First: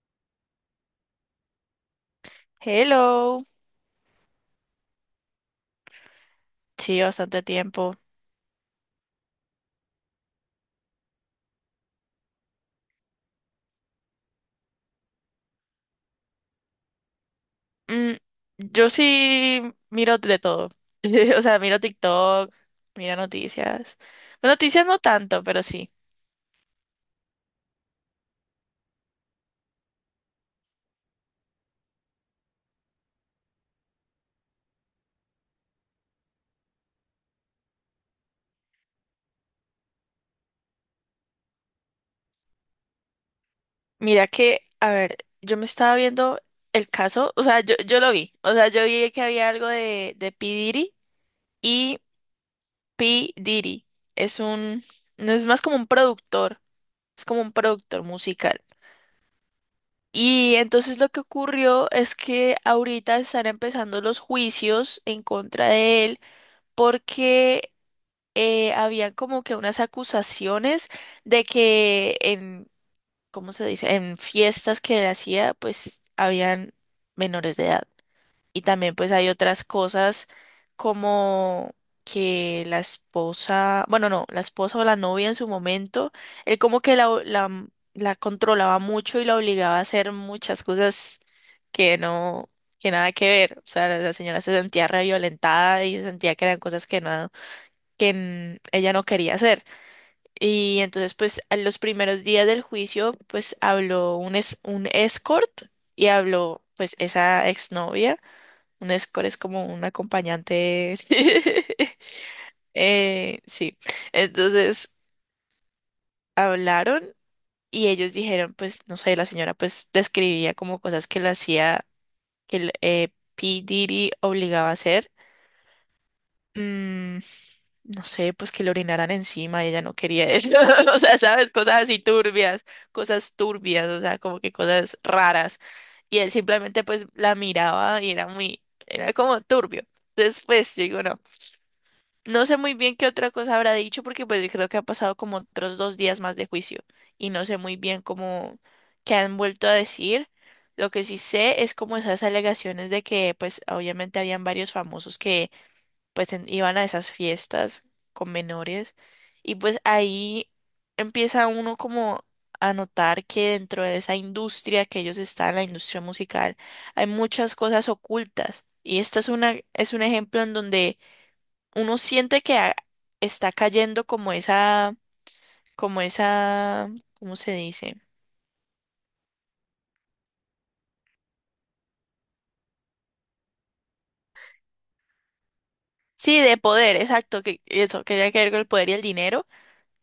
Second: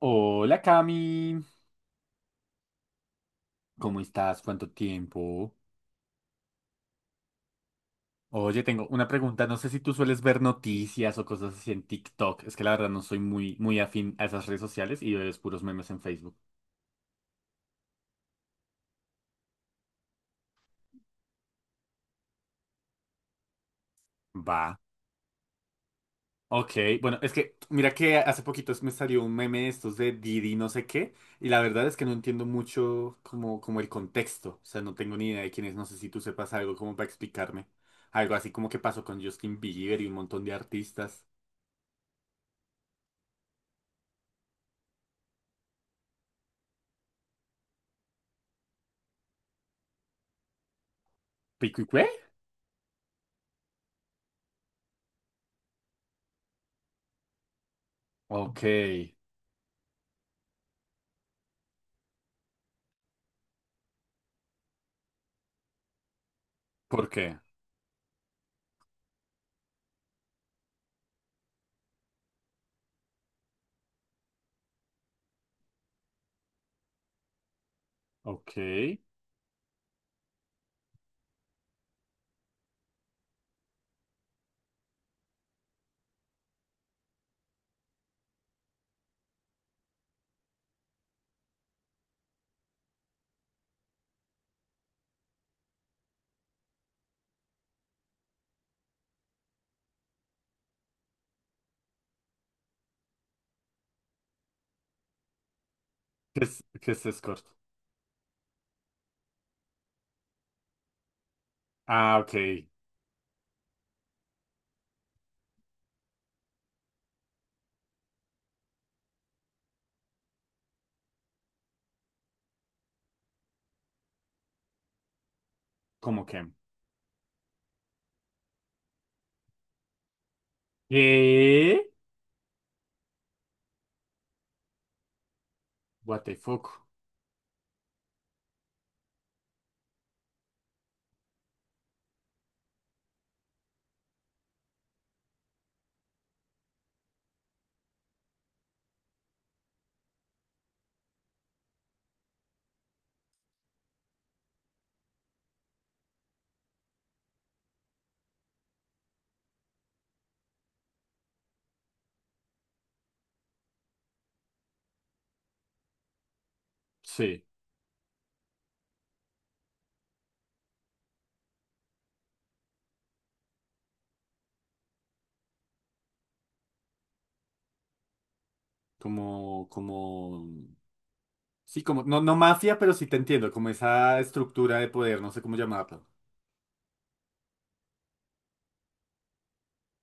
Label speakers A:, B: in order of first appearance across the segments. A: Hola Cami,
B: Hello.
A: ¿cómo estás? ¿Cuánto tiempo?
B: Sí, bastante tiempo.
A: Oye, tengo una pregunta, no sé si tú sueles ver noticias o cosas así en TikTok, es que la verdad no soy muy afín a esas redes sociales y veo es puros memes en Facebook.
B: Mm, yo sí miro de todo. O sea, miro TikTok, miro noticias. Bueno,
A: Va.
B: noticias no tanto, pero sí.
A: Ok, bueno, es que mira que hace poquito me salió un meme de estos de Didi no sé qué, y la verdad es que no entiendo mucho como el contexto, o sea, no tengo ni idea de quién es, no sé si tú sepas algo como para explicarme, algo así como que pasó con Justin Bieber y un montón de artistas.
B: Mira que, a ver, yo me estaba viendo el caso, o sea, yo lo vi. O sea, yo vi que había algo de P. Diddy
A: ¿Pico y
B: y
A: qué?
B: P. Diddy es un, no es más como un productor, es como un productor
A: Ok.
B: musical. Y entonces lo que ocurrió es que ahorita están empezando los juicios en contra de él
A: ¿Por qué?
B: porque habían como que unas acusaciones de que en, ¿cómo se dice? En fiestas que él hacía, pues habían menores de edad.
A: Ok.
B: Y también pues hay otras cosas como que la esposa, bueno, no, la esposa o la novia en su momento, él como que la controlaba mucho y la obligaba a hacer muchas cosas que no, que nada que ver. O sea, la señora se sentía re violentada y sentía que eran cosas que no, ella no quería hacer. Y entonces pues a los primeros días del juicio pues habló un escort y habló
A: Qué
B: pues
A: es escort?
B: esa exnovia. Un escort es como un acompañante.
A: Ah, ok.
B: Sí. Entonces hablaron y ellos dijeron, pues, no sé, la señora pues describía como cosas que le hacía, que el P. Diddy obligaba a hacer.
A: ¿Cómo que?
B: Mm, no sé, pues que le orinaran encima, ella no quería eso. O sea, sabes, cosas
A: ¿Qué?
B: así turbias, cosas turbias, o sea, como que cosas raras. Y
A: What
B: él
A: the fuck.
B: simplemente pues la miraba y era como turbio. Entonces, pues, yo digo, no. No sé muy bien qué otra cosa habrá dicho porque pues creo que ha pasado como otros dos días más de juicio y no sé muy bien cómo qué han vuelto a decir. Lo que sí sé es como esas alegaciones de que pues obviamente habían varios famosos que pues iban a esas fiestas con menores y pues ahí empieza uno como a notar que dentro de esa industria que ellos están, la industria musical, hay
A: Sí.
B: muchas cosas ocultas y esta es una es un ejemplo en donde uno siente que está cayendo como esa, ¿cómo se dice?
A: Como, como. Sí, como. No, no mafia, pero sí te entiendo. Como esa estructura de poder, no sé cómo llamarlo.
B: Sí, de poder, exacto, que eso, que tiene que ver con el poder y el dinero,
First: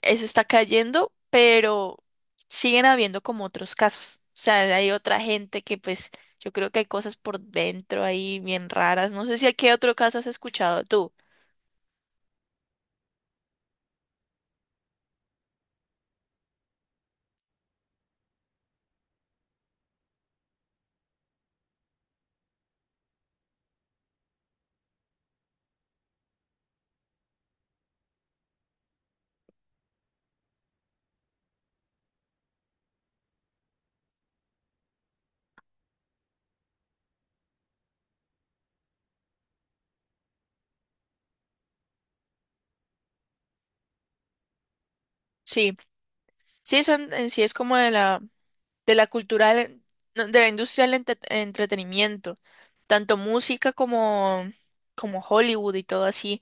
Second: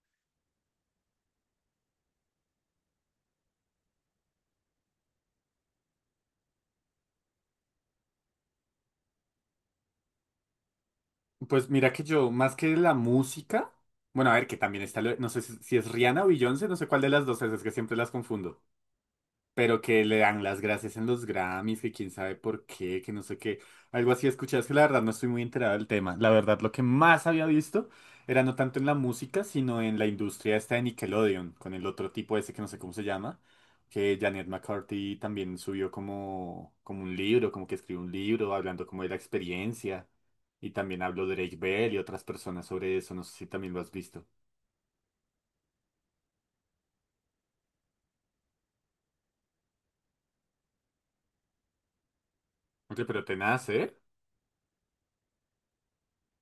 B: eso está cayendo, pero siguen habiendo como otros casos. O sea, hay otra gente que pues yo creo que hay cosas por dentro ahí bien raras. No sé si a qué otro caso has escuchado tú.
A: Pues mira que yo, más que la música. Bueno, a ver, que también está. No sé si es Rihanna o Beyoncé, no sé cuál de las dos es que siempre las confundo. Pero que le dan las gracias en los Grammys, que quién sabe por qué, que no sé qué, algo así escuché, es que la verdad no estoy muy enterado del tema. La verdad lo que más había visto era no tanto en la música, sino en la industria esta de Nickelodeon, con el otro tipo ese que no sé cómo se llama, que Janet McCarthy también subió como un libro, como que escribió un libro hablando como de la experiencia. Y también habló Drake Bell y otras personas sobre eso, no sé si también lo has visto.
B: Sí, sí, eso en sí es como de la cultura no, de la industria del entretenimiento,
A: Oye,
B: tanto
A: pero tenaz,
B: música
A: ¿eh?
B: como Hollywood y todo así.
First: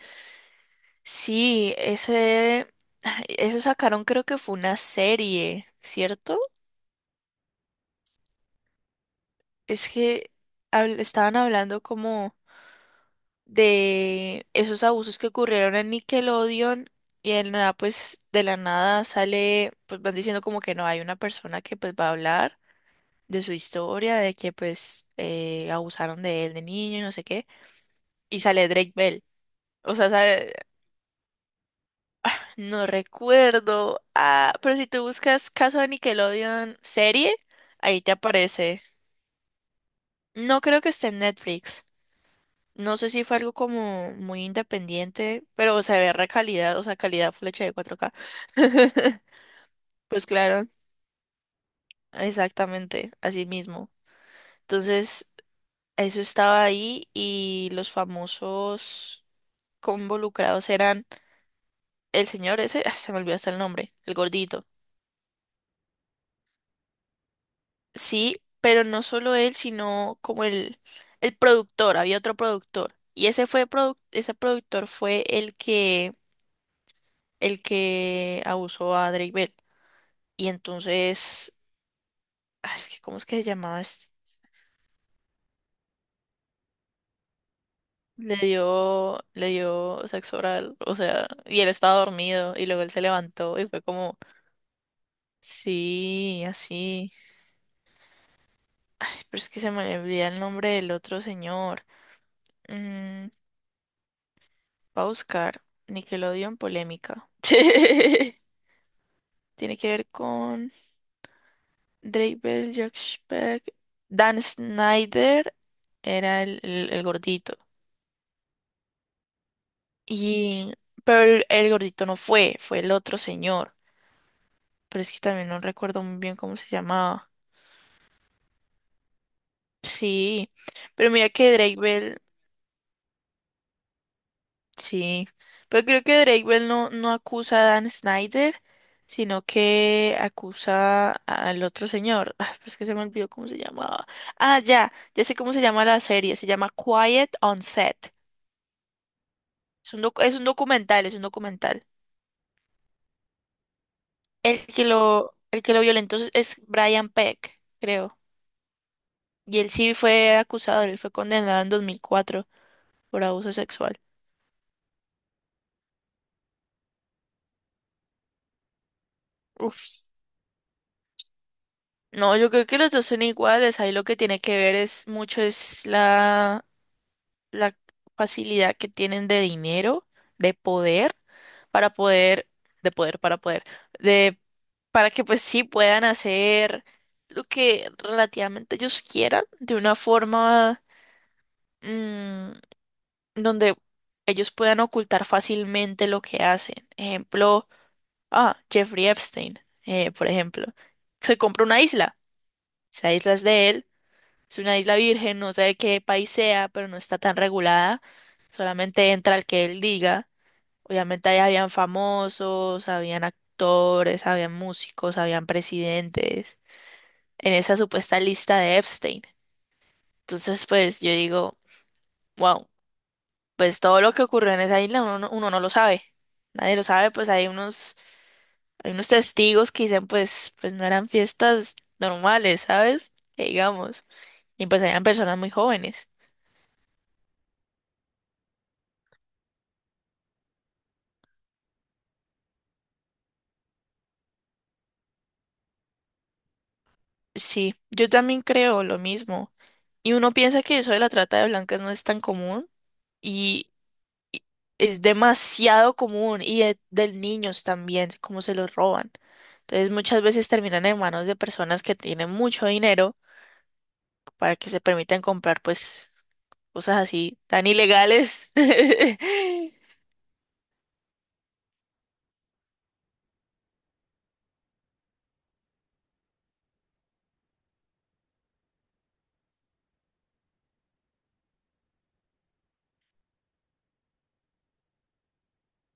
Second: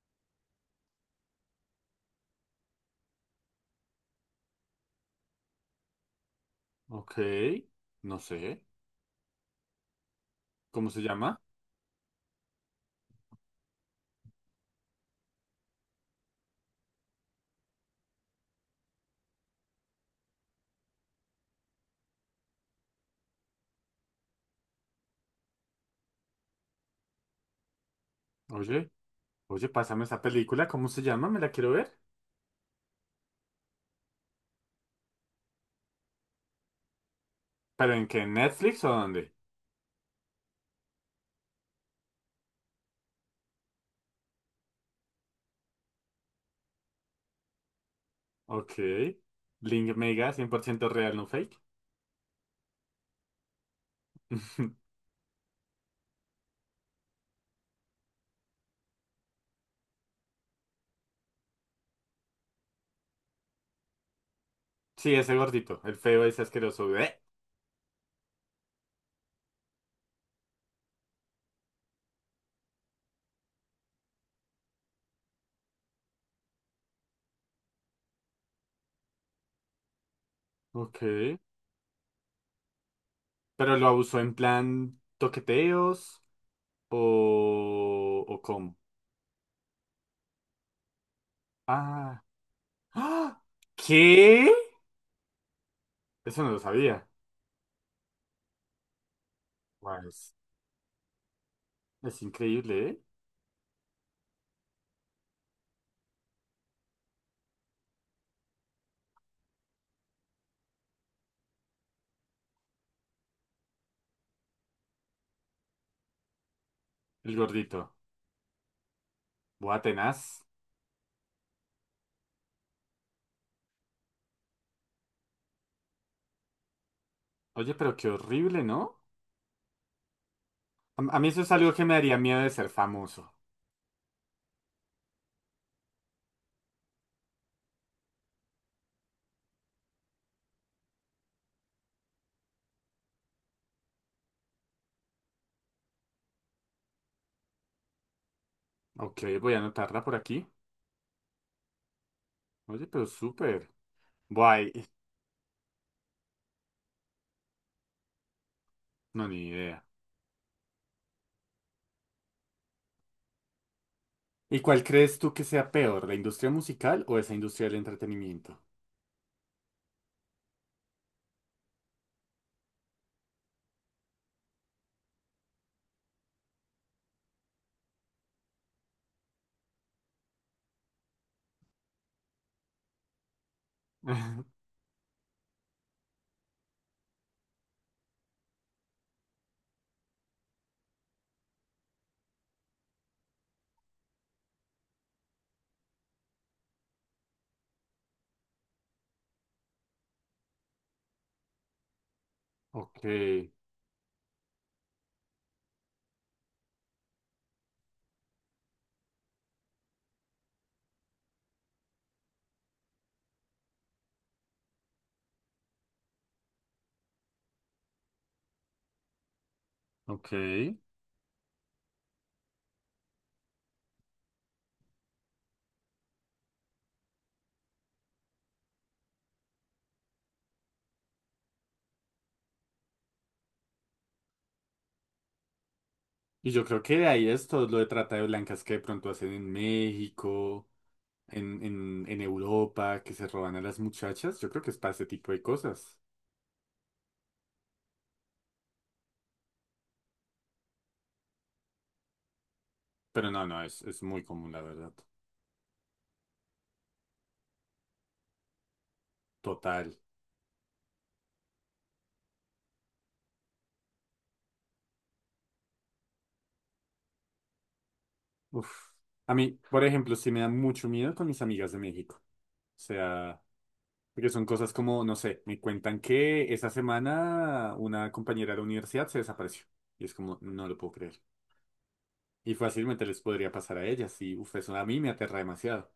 B: Sí, eso sacaron, creo que fue una serie, ¿cierto?
A: Ok, no sé.
B: Es que
A: ¿Cómo se
B: estaban
A: llama?
B: hablando como de esos abusos que ocurrieron en Nickelodeon y en nada, pues de la nada sale, pues van diciendo como que no hay una persona que pues va a hablar. De su historia, de que pues abusaron de él de niño y no sé qué. Y sale
A: Oye.
B: Drake Bell.
A: Oye,
B: O
A: pásame
B: sea,
A: esa película, ¿cómo se llama? Me la quiero ver.
B: no recuerdo. Ah, pero si tú buscas caso de Nickelodeon serie,
A: ¿Pero
B: ahí
A: en
B: te
A: qué? ¿En
B: aparece.
A: ¿Netflix o dónde?
B: No creo que esté en Netflix. No sé si fue algo como muy independiente, pero se ve re calidad, o sea, calidad flecha de 4K.
A: Ok. Link
B: Pues
A: Mega, cien por
B: claro,
A: ciento real, no fake.
B: exactamente, así mismo. Entonces, eso estaba ahí y los famosos involucrados eran el señor ese, se me olvidó hasta el nombre, el gordito.
A: Sí, ese gordito, el feo ese asqueroso. Bleh.
B: Sí, pero no solo él, sino como el productor, había otro productor. Y ese productor fue el que abusó a Drake Bell. Y
A: Ok.
B: entonces, es que, ¿cómo es que se
A: ¿Pero
B: llamaba?
A: lo abusó en plan toqueteos o,
B: Le
A: o cómo?
B: dio, le dio sexo oral, o sea, y él estaba
A: Ah.
B: dormido, y luego él se
A: ¡Ah!
B: levantó y fue como,
A: ¿Qué? Eso
B: sí,
A: no lo sabía.
B: así. Ay, pero es que se me
A: Guau,
B: olvida
A: Es,
B: el nombre del otro señor.
A: es increíble, ¿eh?
B: Mm, Va a buscar Nickelodeon polémica. Tiene que ver con Drake Bell, Jack Speck. Dan Snyder era el
A: El
B: gordito.
A: gordito. Buah, tenaz.
B: Y, pero el gordito no fue, fue el otro señor. Pero es que también no recuerdo muy bien cómo se llamaba.
A: Oye, pero qué horrible, ¿no?
B: Sí, pero
A: A mí
B: mira
A: eso es
B: que
A: algo
B: Drake
A: que me daría
B: Bell.
A: miedo de ser famoso.
B: Sí, pero creo que Drake Bell no acusa a Dan Snyder, sino que acusa al otro señor. Ah, pero es que se me olvidó cómo se llamaba. Ah, ya, ya sé cómo se llama la serie, se llama Quiet on Set.
A: Ok, voy a
B: Es
A: anotarla
B: un
A: por
B: doc- es un
A: aquí.
B: documental, es un documental.
A: Oye, pero súper.
B: El
A: Guay,
B: que lo, el que lo violentó es Brian Peck, creo.
A: no, ni
B: Y él
A: idea.
B: sí fue acusado, él fue condenado en 2004 por abuso sexual.
A: ¿Y cuál crees tú que sea peor, la industria musical o esa industria del entretenimiento?
B: Uf. No, yo creo que los dos son iguales. Ahí lo que tiene que ver es mucho es la facilidad que tienen de dinero, de poder, para poder, de poder, para poder, de, para que pues sí puedan hacer lo que relativamente ellos quieran, de una forma mm, donde ellos puedan ocultar fácilmente lo que hacen. Ejemplo, Jeffrey Epstein, por ejemplo, se compra una isla,
A: Ok,
B: esa isla es de él, es una isla virgen, no sé de qué país sea, pero no está tan regulada. Solamente entra el que él diga. Obviamente ahí habían famosos, habían actores, habían músicos, habían presidentes, en esa supuesta lista de Epstein.
A: ok.
B: Entonces, pues yo digo, wow, pues todo lo que ocurrió en esa isla uno no lo sabe. Nadie lo sabe, pues hay unos testigos que dicen, pues no eran fiestas normales, ¿sabes? Que digamos. Y pues eran personas muy jóvenes.
A: Y yo creo que de ahí es todo lo de trata de blancas que de pronto hacen en México, en Europa, que se roban a las muchachas. Yo creo que es para ese tipo de cosas.
B: Sí, yo también creo lo mismo. Y uno piensa que eso de la trata de blancas no es tan común
A: Pero no,
B: y
A: es muy común, la verdad.
B: es demasiado común y de niños también, cómo se los roban. Entonces
A: Total.
B: muchas veces terminan en manos de personas que tienen mucho dinero para que se permitan comprar pues cosas así tan ilegales.
A: Uf. A mí, por ejemplo, sí me da mucho miedo con mis amigas de México. O sea... Porque son cosas como, no sé, me cuentan que esa semana una compañera de la universidad se desapareció. Y es como, no lo puedo creer. Y fácilmente les podría pasar a ellas. Y uf, eso a mí me aterra demasiado.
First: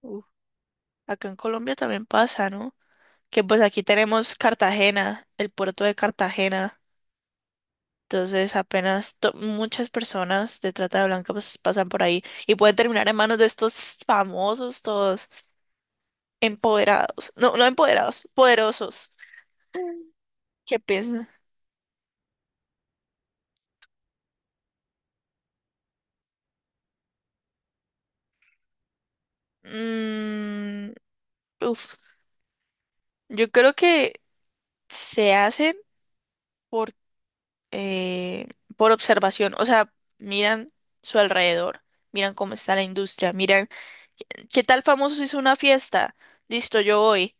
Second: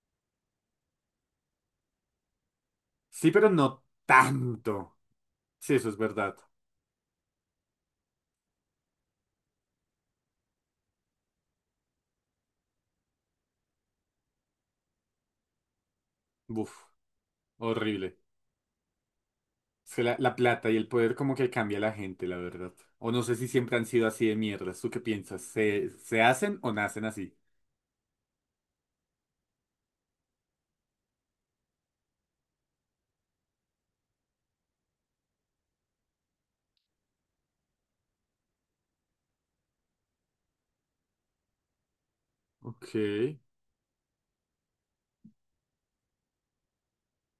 B: Uf, acá en Colombia también pasa, ¿no?
A: Sí,
B: Que
A: pero
B: pues aquí
A: no
B: tenemos
A: tanto.
B: Cartagena, el
A: Sí,
B: puerto
A: eso
B: de
A: es verdad.
B: Cartagena. Entonces, apenas muchas personas de trata de blanca pues pasan por ahí y pueden terminar en manos de estos famosos, todos
A: Uf,
B: empoderados, no, no
A: horrible.
B: empoderados, poderosos.
A: Es que la plata y
B: ¿Qué
A: el poder
B: piensan?
A: como que cambia a la gente, la verdad. O no sé si siempre han sido así de mierdas. ¿Tú qué piensas? ¿Se hacen o nacen así?
B: Mm, uf, yo creo que se hacen por, eh, por observación, o sea, miran su alrededor, miran cómo está la
A: Ok,
B: industria, miran, ¿qué tal famoso hizo una fiesta? Listo, yo voy.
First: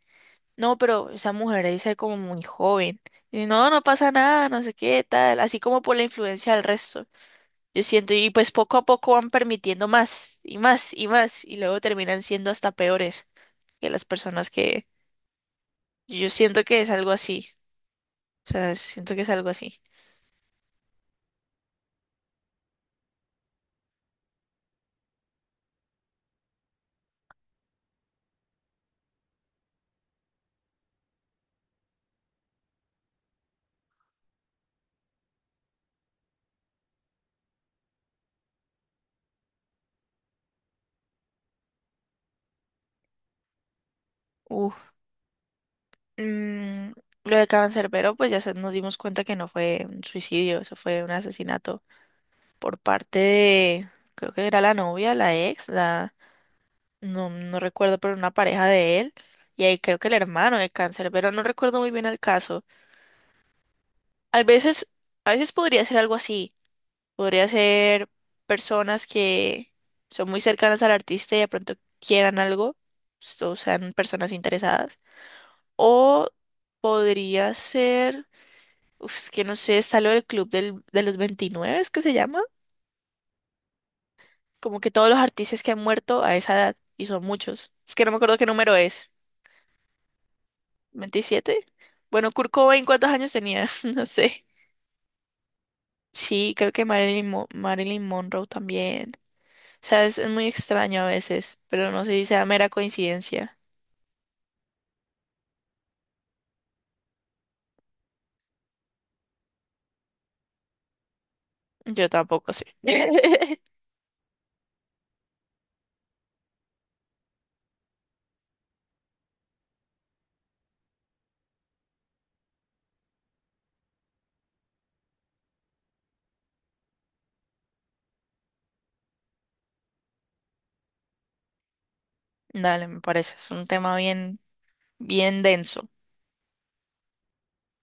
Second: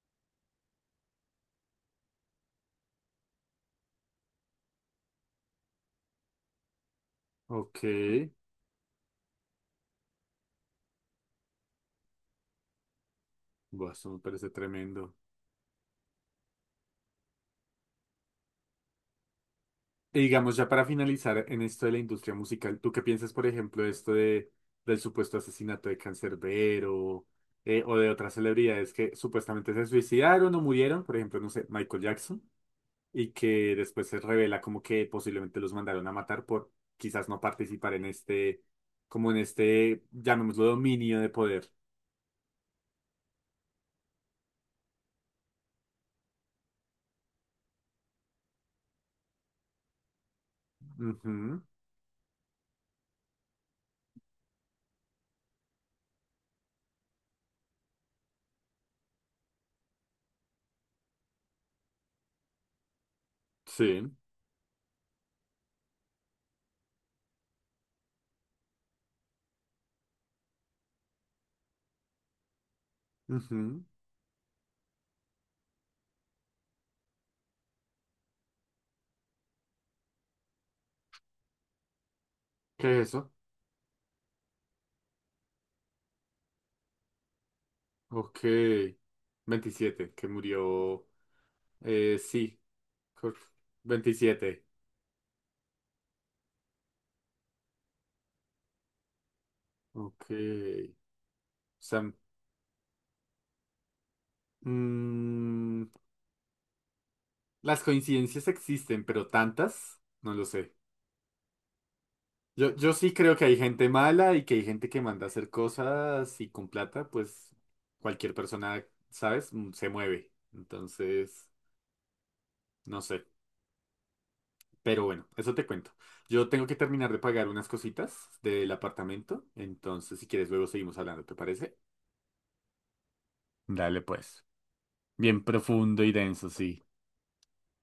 B: No, pero esa mujer ahí se ve como muy joven. Y no pasa nada, no sé qué, tal, así como por la influencia del resto.
A: ok.
B: Yo siento, y pues poco a poco van permitiendo más y más y más, y luego terminan siendo hasta peores que
A: Buah,
B: las
A: eso me parece
B: personas que
A: tremendo.
B: yo siento que es algo así. O sea, siento que es algo así.
A: Y digamos, ya para finalizar en esto de la industria musical, ¿tú qué piensas, por ejemplo, de esto de, del supuesto asesinato de Canserbero, o de otras celebridades que supuestamente se suicidaron o murieron? Por ejemplo, no sé, Michael Jackson, y que después se revela como que posiblemente los mandaron a matar por quizás no participar en este, como en este, llamémoslo, dominio de poder.
B: Uf. Mm, lo de Cancerbero, pues ya nos dimos cuenta que no fue un suicidio, eso fue un
A: Ujú,
B: asesinato por parte de, creo que era la novia, la ex, no, no recuerdo, pero una pareja de él, y ahí creo que el hermano de cáncer, pero no recuerdo muy bien el caso.
A: sí.
B: A veces, a veces podría ser algo así, podría ser personas que son muy cercanas al artista y de pronto quieran algo, o
A: Ujú.
B: sean personas interesadas, o podría ser, uf, es que no sé, está lo del club de los 29, es que se llama,
A: ¿Qué es eso?
B: como que todos los artistas que han muerto a esa edad, y son muchos, es que no me acuerdo
A: Ok.
B: qué número es.
A: 27 que murió.
B: 27. Bueno, Kurt
A: Sí.
B: Cobain, ¿cuántos años
A: Cor-
B: tenía? No sé.
A: 27.
B: Sí, creo que Marilyn Monroe también. O sea, es
A: Ok.
B: muy
A: O
B: extraño a veces, pero no
A: sea,
B: sé si sea mera coincidencia.
A: mm, las coincidencias existen, pero tantas, no lo sé.
B: Yo tampoco sé.
A: Yo sí creo que hay gente mala y que hay gente que manda a hacer cosas y con plata, pues cualquier persona, ¿sabes? Se mueve. Entonces, no sé. Pero bueno, eso te cuento. Yo tengo que terminar de pagar unas cositas del apartamento. Entonces, si quieres, luego seguimos hablando, ¿te parece?
B: Dale, me parece. Es un tema
A: Dale,
B: bien,
A: pues.
B: bien
A: Bien
B: denso.
A: profundo y denso, sí.